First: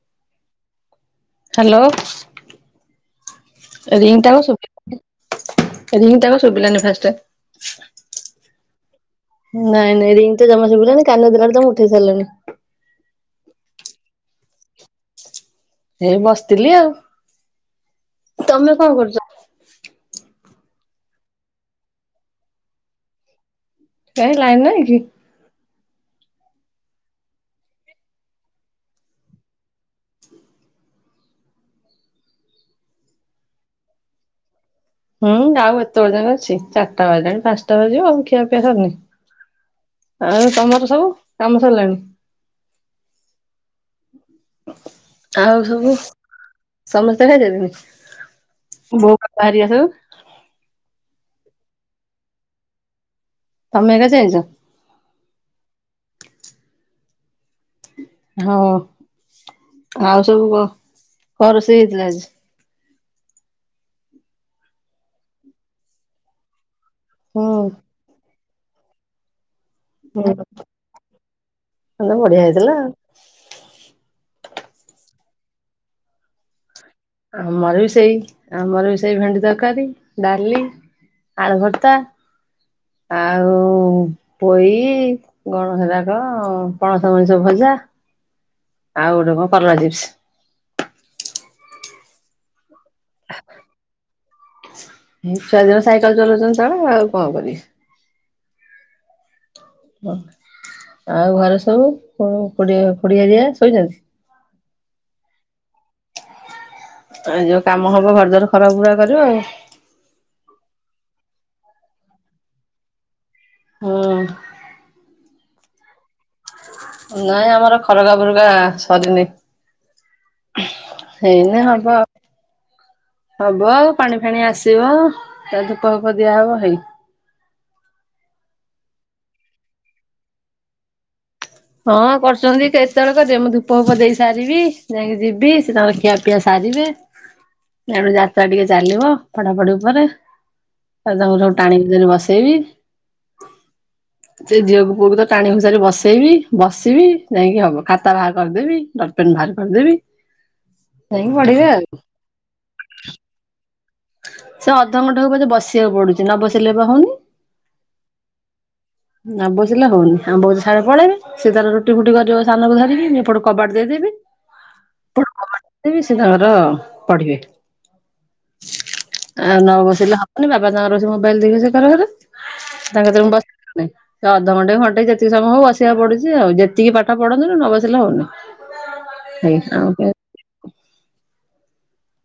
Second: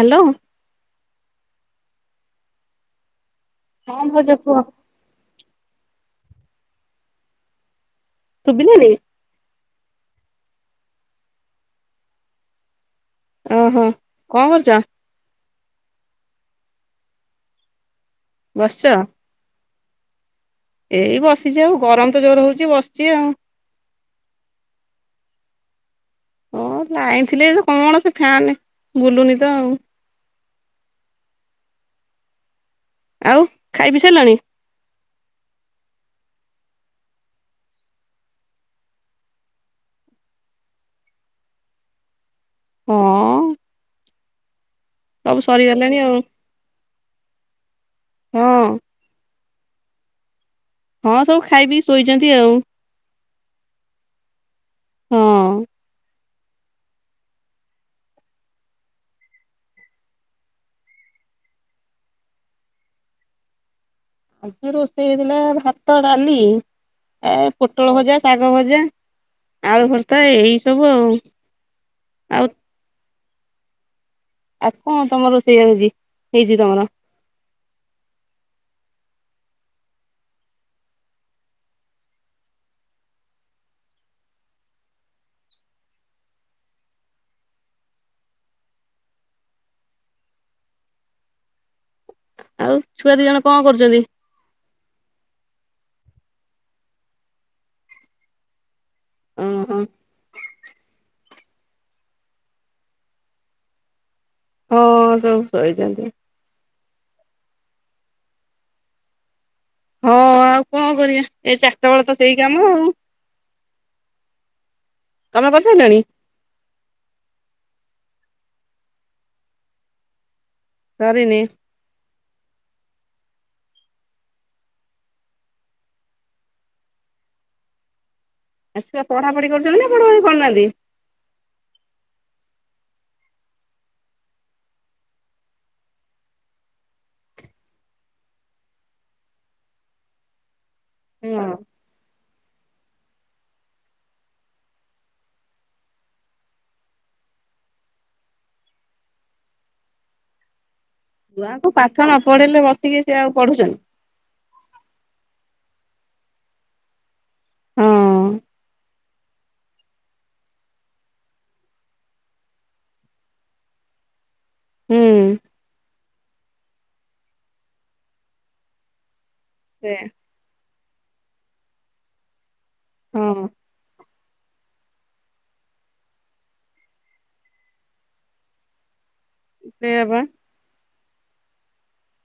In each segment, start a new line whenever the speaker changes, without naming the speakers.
Hello.
Hello.
ହଁ ଭାଉଜ
ରିଙ୍ଗଟା
କୁହ
ଶୁଭିବନି। ରିଙ୍ଗ ଟା ଶୁଭିଲାଣି ଫାଷ୍ଟ ଟେ।
[unintelligible] ଦେଇ
ନାଇଁ ନାଇଁ ରିଙ୍ଗ ତ ଜମା ଶୁଭିଲାଣିି କାନରେ ଦେଲାନୁ ତୁମେ ଉଠେଇ ସାରିଲାଣି।
ଓହୋ କଣ କରୁଛ?
ହେଇ ବସିଥିଲି ଆଉ। ତମେ
ବସିଛ?
କଣ କରୁଛ?
ଏଇ ବସିଛି ଆଉ ଗରମ ତ ଜୋର ହଉଛି ବସିଛି ଆଉ।
କହି ଲାଇନ ନାଇଁ କି?
ହଁ ଲାଇନ ଥିଲା ଯେ କଣ ସେ ଫ୍ୟାନ ଫ୍ୟାନେ ବୁଲୁନି ତ ଆଉ। ଆଉ ଖାଇ ପି ସାରିଲାଣି?
ହୁଁ ଆଉ ଏତେ ପର୍ଯ୍ୟନ୍ତ ଅଛି ଚାରିଟା ବାଜାଣି ପାଞ୍ଚଟା ବାଜିବ ଆଉ ଖିଆ ପିଆ ସରୁନି। ଆଉ ତମର ସବୁ କାମ ସରିଲାଣି?
ହଁ।
ଆଉ ସବୁ
ସରିଗଲାଣି ଆଉ
ସମସ୍ତେ ଖାଇ ସାରିଲେଣି
ହଁ
ଭୋକ ଆରିଆ। [unintelligible]
ହଁ ସବୁ ଖାଇ ପିଇ ଶୋଇଛନ୍ତି ଆଉ।
ତମେ ଏକା ଚେଇଚ
ହଁ
ହଁ ଆଉ ସବୁ କ କଣ ରୋଷେଇ ହେଇଥିଲା ଆଜି?
ଆଜି ରୋଷେଇ ହେଇଥିଲା ଭାତ ଡାଲି ଏ
ହୁଁ।
ପୋଟଳ ହଜାର ଶାଗ ଭଜା। ଆଳୁ ଭର୍ତା ଏଇ ସବୁ ଆଉ ଆଉ-
ତ
ଆଉ କଣ ତମର ସେଇ ହେଉଛି ହେଇଛି ତମର?
ଆମର ବି ସେଇ ଆମର ବି ସେଇ ଭେଣ୍ଡି ତରକାରୀ ଡାଲି ଆଳୁ ଭର୍ତ୍ତା ଆଉ ପୋଇ ହେଇଟା କଣ ପଣସ ଭଜା ଆଉ ଗୋଟେ କଣ କଲରା ଚିପ୍ସ।
ଆଉ ଛୁଆ ଦି ଜଣ କଣ କରୁଛନ୍ତି?
ଏଇ [unintelligible] ଆଉ କଣ କରିବି?
ଓହୋ
ହ ଆଉ ଘରେ ସବ୍ ସବୁ [unintelligible] ପଡିଆ ରେ ଶୋଇଛନ୍ତି?
ହଁ ସବୁ ଶୋଇଛନ୍ତି।
ଆଉ ଯୋଉ କାମ ହବ [unintelligible] ଖରା ବୁରା କରିବ ଆଉ।
ହଁ ଆଉ କଣ କରିବା ଏ ଚାରିଟା ବେଳ ତ ସେଇ କାମ ଆଉ।
ହଁ।
ତମେ କରି ସରିଲାଣି?
ନାଇଁ ଆମର [unintelligible] ସରିନି।
ସରିନି
ହେଇନି ହବ। ହବ ଆଉ ପାଣି ଫାଣି ଆସିବ ତା ଧୂପ ଫୁପ ଦିଆହବ ହେଇ
ଏ ସିୟେ ପଢାପଢି କରୁଛନ୍ତି ନା ପଢାପଢି କରୁନାହାନ୍ତି।
ହଁ କରୁଛନ୍ତି କେତେବେଳକୁ ଯ ମୁଁ ଧୂପ ଫୁପ ଦେଇ ସାରିବି ଯାଇକି ଯିବି ସେ ତାଙ୍କର ଖିଆପିଆ ସାରିବେ ଏଣ ଯାତ୍ରା ଟିକେ ଚାଲିବ ପଢାପଢି ଉପରେ ଆ ତାଙ୍କୁ ସବୁ
ହଁ
ଟାଣିକି ବସେଇବି ସେ ଝିଅକୁ ପୁଅକୁ ତ ଟାଣି ଘୋସାରି ବସେଇବି। ବସିବି ଯାଇକି ହବ ଖାତା ବାହାର କରିଦେବି ଡ଼ଟ୍ ପେନ୍ ବାହାର କରିଦେବି। ଯାଇକି ପଢିବେ
ଗୁଆଙ୍କୁ
ଆଉ
ପାଠ ନ ପଢେଇିଲେ ବସିକି ସେ ଆଉ ପଢୁଛନ୍ତି।
ସେ ଅଧଘଣ୍ଟାକୁ ମତେ ବସିବାକୁ ପଡୁଛି ନ ବସେଇିଲେ ବା ହଉନି।
ହଁ
ନ ବସିଲେ ହଉନି ବଡ ସାର ପଳେଇବେ ସି ତା ତାର ରୁଟି ଫୁଟି କରିବ ସାନକୁ ଧରିକି ଏପଟେ କବାଟ ଦେଇଦେବି।
ହୁଁ
[unintelligible] ସେ ତାଙ୍କର ପଢିବେ। ଆଉ ନ
ସେଇଆ
ବସିଲେ ହବନି ବାବା ଜାଙ୍କ ର ଅ ମୁଁ। [unintelligible] ତାଙ୍କ।
ହଁ
[unintelligible] ସେ ଅଧଘଣ୍ଟେ ଘଣ୍ଟେ ଯେତିକି ସମୟ ବସିବାକୁ ପଡୁଛି ଆଉ ଯେତିକି ପାଠ ପଢନ୍ତୁ ନ ବସିଲେ ହଉନି।
ସେଇଆ ବା
[unintelligible]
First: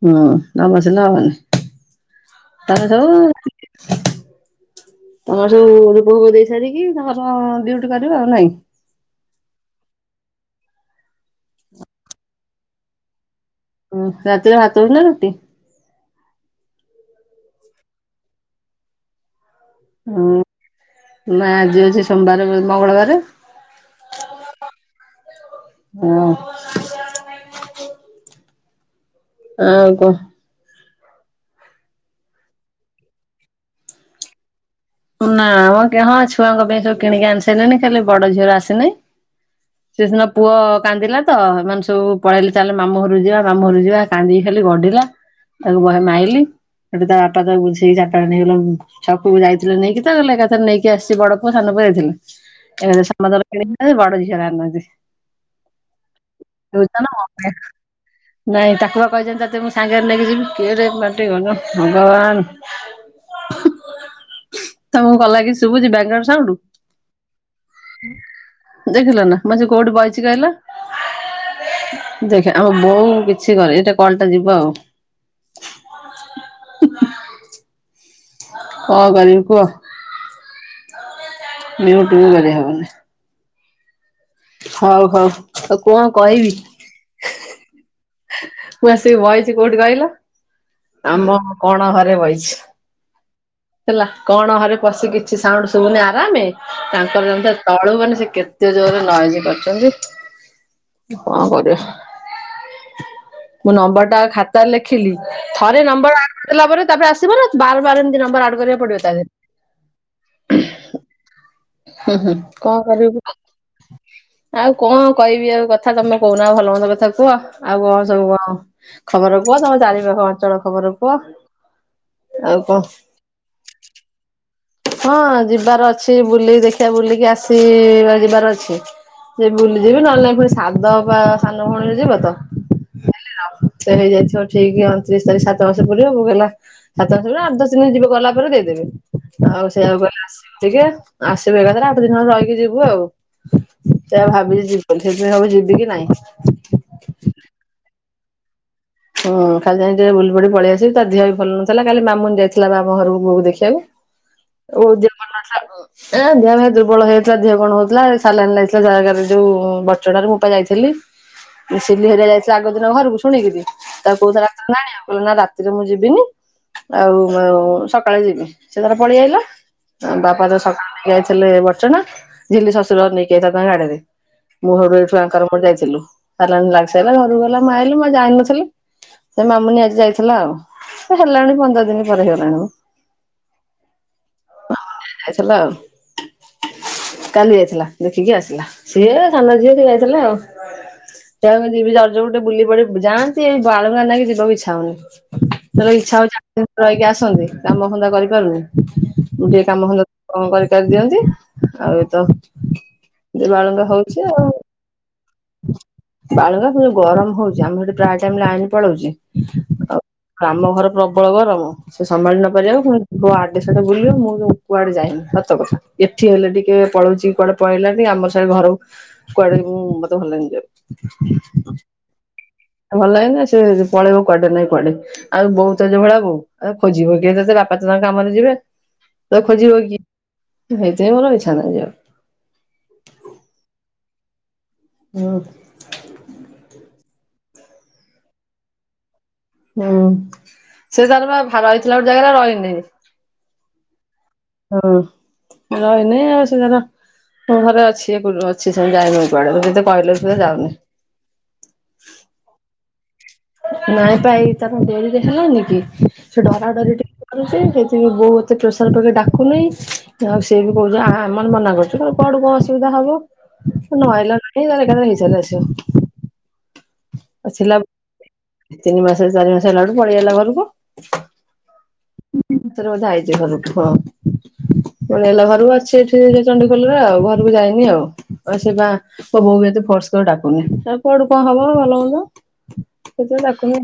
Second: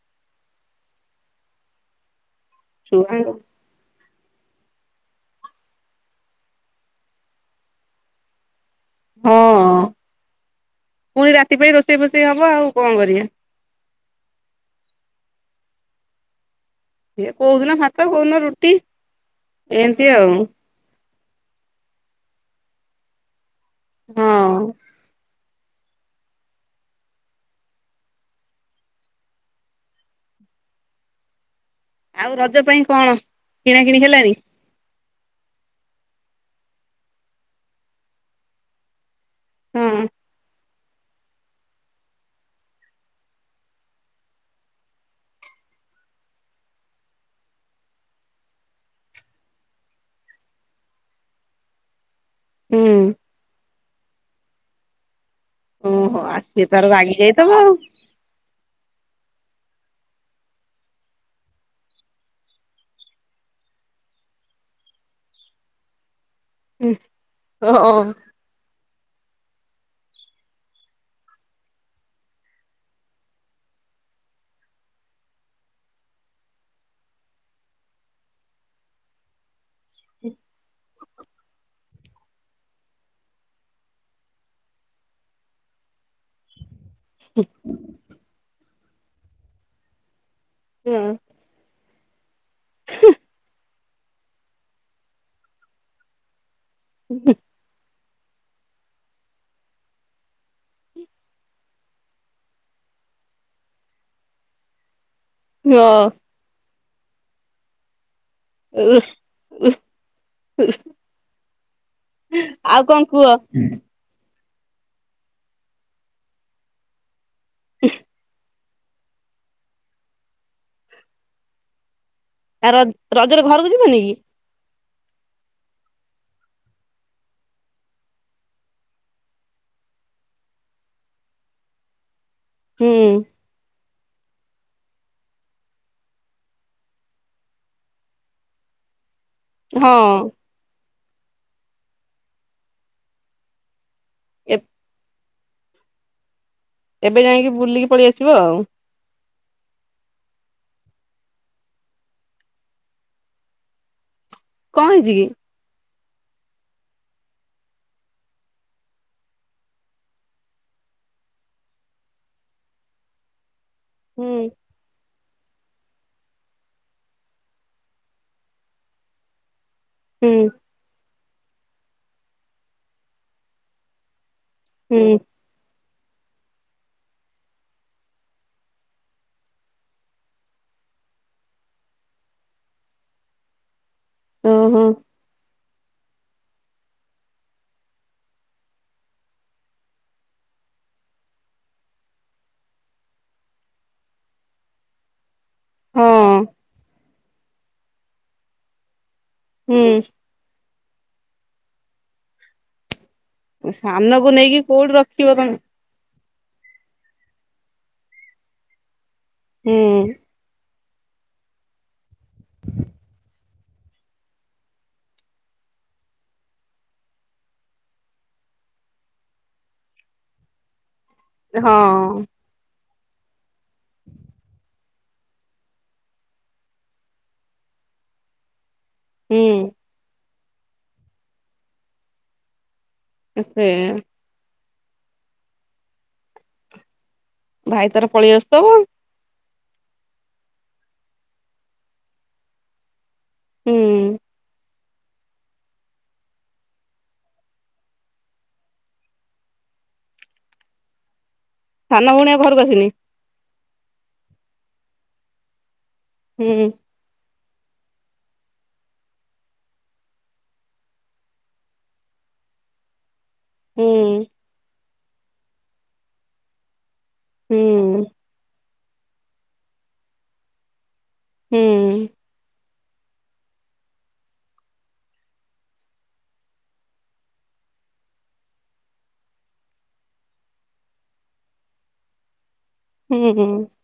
ହଁ ଆମ ସିନା ହବନି। ତମେ ସବୁ
ଛୁଆଙ୍କୁ
ତମର ସବୁ ରୂପକୁ ଦେଇ ସାରିକି [unintelligible] ଡିଉଟି କରିବ ଆଉ ନାଇଁ
ହଁ ପୁଣି ରାତି ପାଇଁ ରୋଷେଇ ଫୋଷେଇ ହବ ଆଉ କଣ କରିବା?
ହୁଁ ରାତିରେ ଭାତ ନା ରୁଟି
ଏ କୋଉଦିନ ଭାତ କୋଉ ରୁଟି। ଏମିତି ଆଉ
ହୁଁ ନା ଆଜି ଅଛି ସୋମବାର ଉ ମଙ୍ଗଳବାର
ହଁ।
ହଁ। ଆଉ କହ।
ଆଉ ରଜ ପାଇଁ କଣ କିଣା କିିଣି ହେଲାଣି?
ନା ଆ ମ କି ହଁ ଛୁଆଙ୍କ ପାଇଁ ସବୁ କିଣିକି ଆଣି ସାରିଲଣି ଖାଲି ବଡ ଝିଅର ଆସିନି।
ହଁ
ସେ ସିନା ପୁଅ କାନ୍ଦିଲା ତ ଏମାନେ ସବୁ ପଳେଇଲେ ଚାଲେ ମାମୁଁ ଘ ଯିବା ମାମୁଁ ଘରୁ ଯିବା କାନ୍ଦିକି ଖାଲି ଗଢିଲା ତାକୁ ବହେ ମାଇଲି ସେଠି ତା ବାପା ତାକୁ ବୁଝେଇକି ଚାରିଟା ନେଇଗଲେ ଛକକୁ ଯାଇ ଥିଲେ ନେଇକି ତ ଗଲେ ଏକାଥରେ ନେଇକି ଆସି ବଡ ପୁଅ ସାନ ପ ଯାଇଥିଲେ।
ହୁଁ
ଏବେ ତ ସମସ୍ତଙ୍କର କିଣିବେ। ଆ ବଡ଼ ଝିଅ ର
ଓହୋ ଆ ସିଏ ତାର ରାଗି
[unintelligible]
ଯାଇଥିବ ଆଉ।
[unintelligible] ନାଇଁ ତାକୁ ବା କହିଛନ୍ତି [unintelligible] ମତେ ମୁଁ ସାଙ୍ଗରେ ନେଇକି ଯିବି କେଡ଼େ ପାଟି ଗନ ଭଗବାନ। ତମକୁ ଗଲା କିି ଶୁଭୁଛି ବ୍ୟାଗ୍ରାଉଣ୍ଡ
ହୁଁ ଅଁ ଅଁ।
ଦେଖିଲ ନା ମ କୋଉଠି ବହିଛିି କହିଲା ଦେଖ ଆମ ବୋଉ କିଛି କରେ ଏଇଟା କଲଟା ଯିବା ଆଉ। କ କରିବି କୁହ? ମୁଉଟୁ ବି କରି ହେବନି। ହଉ ହଉ ଆଉ କଣ କହିବି? ମୁଁ ଆସିକି ବଇଛି କୋଉଠି କହିଲ
ହଁ
ଆମ କଣ ଘରେ ବଇଛି ହେଲା କଣ ଘରେ ପଶିକି କିଛି ସାଉଣ୍ଡ ଶୁଭୁନି ଆରାମେ। ତାଙ୍କର ଯେମିତା ତଳୁ ମାନେ ସେ କେତେ ଜୋରରେ ନଏଜ୍ କରିଛନ୍ତି କଣ କରିବ? ମୁଁ ନମ୍ବର ଟା ଆଗେ ଖାତାରେ ଲେଖିଲି। ଥରେ ନମ୍ବର ଆସିଲା ପରେ ତାପରେ ଆସିବ ନା ବାର ବାର ଏମିତି ନମ୍ବ ଆଡ କରିବାକୁ ପଡିବ ତା ଦେହରେ ହୁଁ ହୁଁ କଣ
ଆଉ
କରିବି
କୁହ
କୁ ଆଉ କଣ କହିବି ଆଉ କଥା ତମେ କହୁନା ଭଲ ମନ୍ଦ କଥା କୁହ। ଆଉ କଣ ସବୁ କଣ? ଖବର କୁହ ତମ ଚାରି ପାଖ ଅଞ୍ଚଳ ଖବର କୁହ। ଆଉ
ଆ
କଣ
ର ରଜରେ ଘରକୁ ଯିବନି କି?
ହଁ ଯିବାର ଅଛି ବୁଲେଇ ଦେଖିଆ ବୁଲିକି ଆସି ବା ଯିବାର ଅଛି ଯେ ବୁଲି ଯିବି ନହେଲେ ନାଇ ପୁଣି ସାଦ ବା ସାନ ଭଉଣୀରେ ଯିବ ତ।
ହୁଁ।
ସେ ହେଇଯାଇଥିବ ଠିକ ଅଣତିରିଶ ତାରିଖ ସାତ ମାସ ପୁରିବ ମୁ ହେଲା ସାତ ମାସ ପୁରିବ ଆଠ ଦଶ ଦିନ ଯିବି ଗଲା ପରେ ଦେଇଦେବି। ଆଉ ସେଇଆ କୁ କହିଲେ
ହଁ
ଆସିବୁ ଟିକେ। ଆସିବୁ ଏକାଥରେ ଆଠ ଦିନ ହେବ ରହିକି ଯିବୁ ଆଉ। ସେଇଆ ଭାବିଛି ଯିବି ବୋଲି। ସେଇଆକୁ ଯିବି କି ନାଇଁ
ଏବେ ଯାଇଁକି ବୁଲିକି ପଳେଇ ଆସିବ ଆଉ।
ହଁ କାଲି ଯାଇଁ କି ଟିକେ ବୁଲି ପଡିକି ପଳେଇଆସିବି ତା ଦିହ ବି ଭଲ ନଥିଲା କାଲି ମାମୁନି ଯାଇଥିଲା ପା ଆମ ଘରକୁ ବୋଉକୁ ଦେଖିବାକୁ । ଓ
କଣ ହେଇଛି କି?
ଜୀବନ ସାଗୋ। ଏ ଦେହ ଫେଅ ଦୁର୍ବଳ ହେଇଯାଇଥିଲା ଦିହ କଣ ହଉଥିଲା ସାଲାଇନ ଲାଗିଥିଲା ଜାରକା ରେ ଯୋଉ ବଡଚଣାରେ ମୁଁ ପା ଯାଇଥିଲି ସିଲି ହେରିଆ ଯାଇଥିଲେ ଆଗ ଦିନ ଘରକୁ ଶୁଣିକିରି। ତ କୋଉଥିରେ
ହୁଁ
[unintelligible] ଆଣିବ। ନା ରାତିରେ ମୁଁ ଯିବିନି ଆଉ ଉ ସକାଳେ ଯିବି ସେ ତାର ପଳେଇଆଇଲେ ।
ହୁଁ
ବାପା ତ ସକ ଇଏ ଯାଇଥିଲେ ବଡଚଣା ଝିଲି ଶଶୁର ଘର ନେଇକି ତାକୁ ଆଣିବେ। ମୁଁ ଘରୁ ଏଇଠୁ
ହୁଁ
ଆଙ୍କରଙ୍କ ଯାଇଥିଲି। ଆଲାମ୍ ଲାଗିସାଇଲା ଘରକୁ ଗଲା ମୁଁ ଆଇଲି ମୁଁ ଯାଇନଥିଲି। ସେ ମାମୁନି ଆଜି ଯାଇଥିଲା ଆଉ ଏ ହେଲାଣି ପନ୍ଦର ଦିନ ପରେ ହେଇଗଲାଣି ମ। ବା
ଓହୋ
ଆସିଲା ଆଉ। କାଲି ଯାଇଥିଲା ଦେଖିକି ଆସିଲା ସିଏ ସାନ ଝିଏ ସିଏ ଯାଇଥିଲେ ଆଉ ସେଇଆକୁ ଯିବି ରଜ କୁ ଟିକେ ବୁଲି ପଡିବି ଯାଆ ସେ ଜାଳୁଙ୍ଗା କଗି ଯିବାକୁ ଇଚ୍ଛା ହଉନି। ତୋର ଇଚ୍ଛା ହଉଛି
ହଁ
ତୁ ଯାଇକି ଆସ। ଅଛନ୍ତି କାମ ଧନ୍ଦା କରିପାରୁନି। ଯିଏ କାମ ଭଲ
ହୁଁ
କଣ କରିବୁ? କରିଦିଅନ୍ତୁ ଆଉ ଏ ତ ବାଳୁଙ୍ଗା ହଉଛି
ସାନକୁ
ଆଉ।
ନେଇକି କୋଉଠି ରଖିବ ତମେ?
ବାଳୁଙ୍ଗା [unintelligible] ଗରମ ହଉଛି ଆମର ସେଠି ପ୍ରାୟ ଲାଇନ ପଳଉଛି।
ହୁଁ।
ଆଉ ଆମ ଘର ପ୍ରବଳ ଗରମ ସେ ସମ୍ଭାଳି ନ ପାରିବାକୁ ପୁଣି ପୁଅ ଇଆଡେ ସିଆଡେ ବୁଲିବ ମୁଁ କୁଆଡେ ଯାଇନି ସତ କଥା ଏଠି ହେଲେ ଟିକେ ପଳଉଚଛି କୁଆଡେ ପଳେଇଲାଣି ଆମର ସିଆଡେ ଘରକୁ କୁଆଡେ ମୁଁ ମତେ ଭଲ ଲାଗେନି ଯିବାକୁ ।
ହଁ
ଭଲ ଲାଗେନା ସେ ପଳେଇବ କୁଆଡେ ନାଇଁ କୁଆଡେ ଆଉ ବୋଉ ତ ଯୋଉଭଳିଆ ବୋଉ ଆଉ ଖୋଜିବ କିଏ ତତେ ବାପା ତ ତାଙ୍କ କାମରେ ଯିବେ। ତ
ହୁଁ
ଖୋଜିବ କିଏ? ହେଇଥିପାଇଁ ମୋର ଇଚ୍ଛା ନାହିଁ ଯିବାକୁ।
[unintelligible]
ହୁଁ।
ଭାଇ ତାର ପଳେଇ ଆସିଥିବ ଆଉ।
ହୁଁ ସେ ଜାଗାରେ ଘର ହେଇଥିଲା ଗୋଟେ ଜାଗାରେ ରହିନି।
ହୁଁ।
ହଁ ରହିନି ଆଉ ସୋର ମୁଁ ଘରେ ଅଛି ଅଛି ଯାଇନି ଏ କୁଆଡେ ସେତେ କହିଲେ ସେ ଯାଉନି
ସାନ ଭଉଣୀ ଆଉ ଘରକୁ ଆସିନି?
ନାଇଁ [unintelligible] ଡୋରି ଦେଖିଲନି କି? ସେ ଡରା
ହୁଁ
ଡରି ଟିକେ ସେଥି ବୋଉ ଏତେ ପ୍ରେସର ପକେଇ ଡାକୁନିଁ ଆଉ ସିଏ ବି କହୁଛି ଆ-ହା ଆମର ମନା କରୁଛୁ କୁଆଡୁ କଣ ଅସୁବିଧା ହବ।
ହୁଁ
ନ ଆଇଲ ନାଇଁ ଆଉ ତାରଏକାଥରେ ଚାଲଛ। ଅଛିିଲ
ହୁଁ
ତିନି ମାସ ଚାରି ମାସ ହେଲାଡୁ ପଳେଆଇଲାଘରକୁ।
ହୁଁ।
ଏଥର ବୋଧେ ଆଇଚି ଘରକୁ। ହଁ ପଲେଆଇଲା ଘରକୁ ଆଉ ଅଛି ଏଇଚଣ୍ଡଖୋଲରେ ଆଉ ଘରକୁ ଯାଇନି ଆଉ ଆଉ ସେ ବା ମୋ ବୋଉବି ଏତେ ଫୋର୍ସ କରି ଡାକୁନି ଆଉ କୁଆଡୁ କଣ ହବ ଭଲ ମନ୍ଦ। ସେତ
ହୁଁ
ଡାକୁନି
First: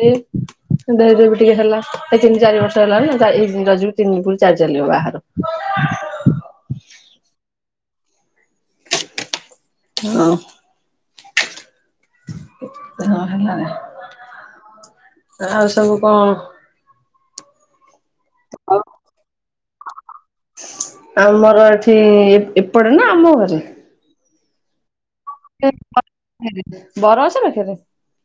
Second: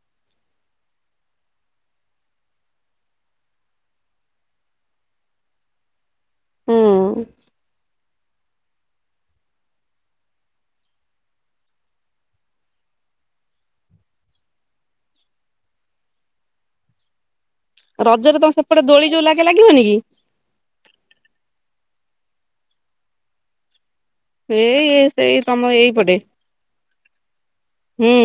ଦେରେ ବି ଟିକେ ହେଲା। ତିନି ଚାରି ବର୍ଷ ହେଲାଣି ଏଇ ର ତିନି ପ ଚାରି ଚାଲିବ ବାହାରୁ
ହୁଁ
ହଁ [inaudible] ହଁ ହେଲା। ଆଉ ସବୁ କଣ?
ରଜରେ ତମେ ସେପଟେ ଦୋଳି ଯୋଉ ଲାଗେ ଲାଗିବନି କି।
ଆମର ଏଠି ଏପଟେ ନା ଆମ ଘରେ?
ଏଇ-ଏ।
[unintelligible] ବରଗଛ ପାଖରେ
ହୁଁ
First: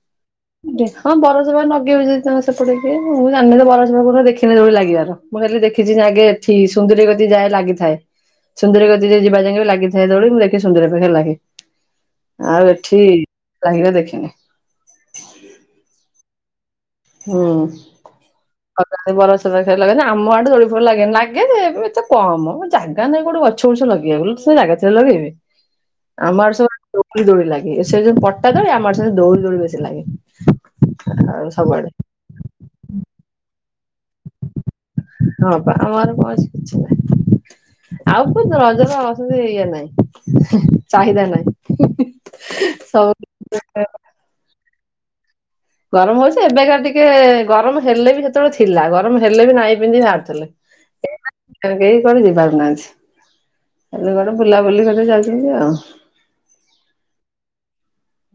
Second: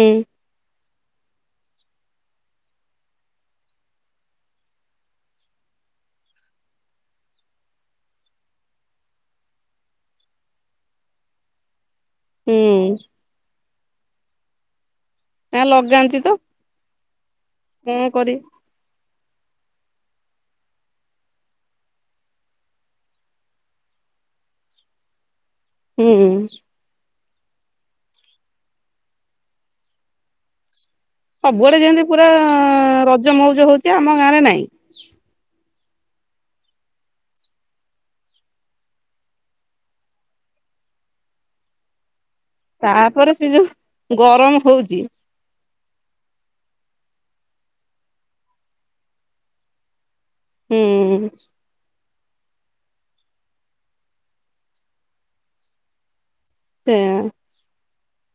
ହଁ ବରସ ପା ନଗେଇ ହ ତା ସେପଟେ କିଏ ମୁଁ ଜାଣିନି ତ ବରସ ପାଖକୁ ଦେଖିନି ଦୌଳି ଲାଗିବାର ମୁଁ ଖାଲି ଦେଖିଛି ଯେ ଆଗେ ଏଠି ସୁନ୍ଦରୀ ଗତି ଯାଏ ଲାଗିଥାଏ ସୁନ୍ଦରୀ ଗ ଯ ଯିବା ଯାଇ ବି ଲାଗିଥାଏ ଦୌଳି ମୁଁ ଦେଖି ସୁନ୍ଦରୀ ପାଖ ହେ ଲାଗି।
ହୁଁ
ଆଉ ଏଠି ଲାଇଘା ଦେଖିକି
ଏ ଲଗାନ୍ତି ତ।
ହୁଁ
କଣ କରିବି
ଲଗାନ୍ତି। ବରସ ଲଗେନ ଆମ ଆଦୋଳିଫୋଳିଲାଗେନି ଲାଗେ ଯେ ଏତେ କମ ଜାଗାାଇଁ ଗୋଟେ ଗଛ ଗୁଛ ଲଗେଇବ ଜାଗା ଥିଲେ ସିନା ଲଗେଇବେ।
ହୁଁ
ଆମର ସବ ଦୋଳି ଲାଗେ ସେ ପଟ୍ଟା ଦରି ଆମ ସାତେ ଦୌଡ଼ି ଦୋଳି ବେଶୀ ଲାଗେ। ଆଉ ସବୁଆଡେ।
ପୁରା ରଜମ ରଜ ହଉଚି। ଏ ଆମ ଗାଁରେ ନାଇଁ।
ଆମର କୌଣସି କିଛି ନାହିଁ ଆଉ କ ରଜର ଇଏ ନାହିଁ ଚାହିଦା ନାହିଁ। ସବୁ
ତାପରେ ସେ ଯୋଉ ଗରମ ହଉଛି।
ଗରମ ହଉଛି ଏବେକା ଟିକେ ଗରମ ହେଲେ ବି ସେତେବେଳେ ଥିଲା ଗରମ ହେଲେ ବି ନାଇଁ ପିନ୍ଧି
ହୁଁ
ଏହେ। କଡ ଯିବାର ନାହାନ୍ତି କଡେ ବୁଲାବୁଲି କରି ଯାଉଛନ୍ତି ଆଉ
ତେଁ।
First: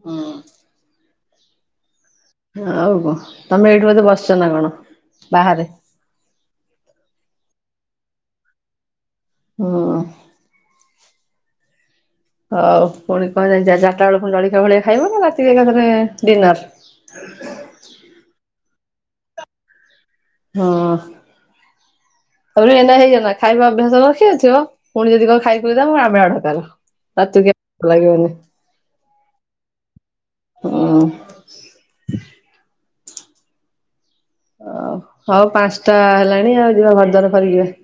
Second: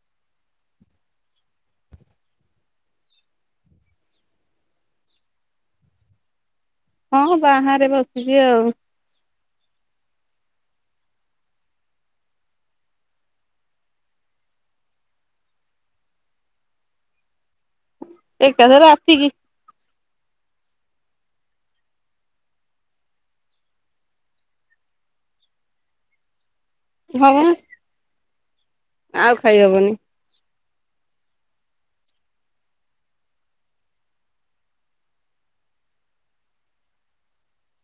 ହଁ। ଆଉ କହ ତମେ ଏଇଠି ବଧେ ବସଛ ନା କଣ ବାହାରେ।
ହଁ ବାହାରେ ବସିଛି ଆଉ
ହଁ। ହଉ ପୁଣି କଣ ଚା ଚରିଟା ବେଳୁ ଜଳିକଆ ଫଳଖିଆ ଖାଇବ ନା ରାତି ଏକାଥରେ ଡିିନର।
ଏକ ଥରେ ରାତି କି।
ହଁ ତାପରେ ଏନା ହେଇଯନା ଖାଇବା ଅଭ୍ୟାସ ରଖି ଥିବ ପୁଣି ଯଦି କଣ ଖାଇକ [unintelligible] ଆ ତୁ
ହବ
କେ ଭଲଲଗିବନି।
ଆଉ ଖାଇ ହବନି।
ହ। ଓ ହଉ ପାଞ୍ଚଟା ହେଲାଣି ଆଉ ଯିବା ଘର ଦୁଆର ଫରକିବା ।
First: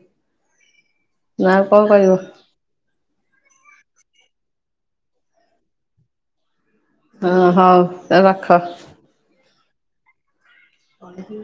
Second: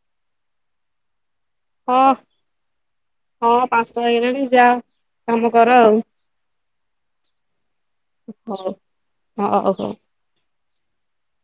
ହଁ ହଁ ପାଞ୍ଚ ଟା ହେଇଗଲଣି ଯା। କାମ କର ଆଉ।
ହଁ ହଉ। ରଖ।
ହଉ ହ [unintelligible] ହ [inaudible]
ଅନକି [inaudible]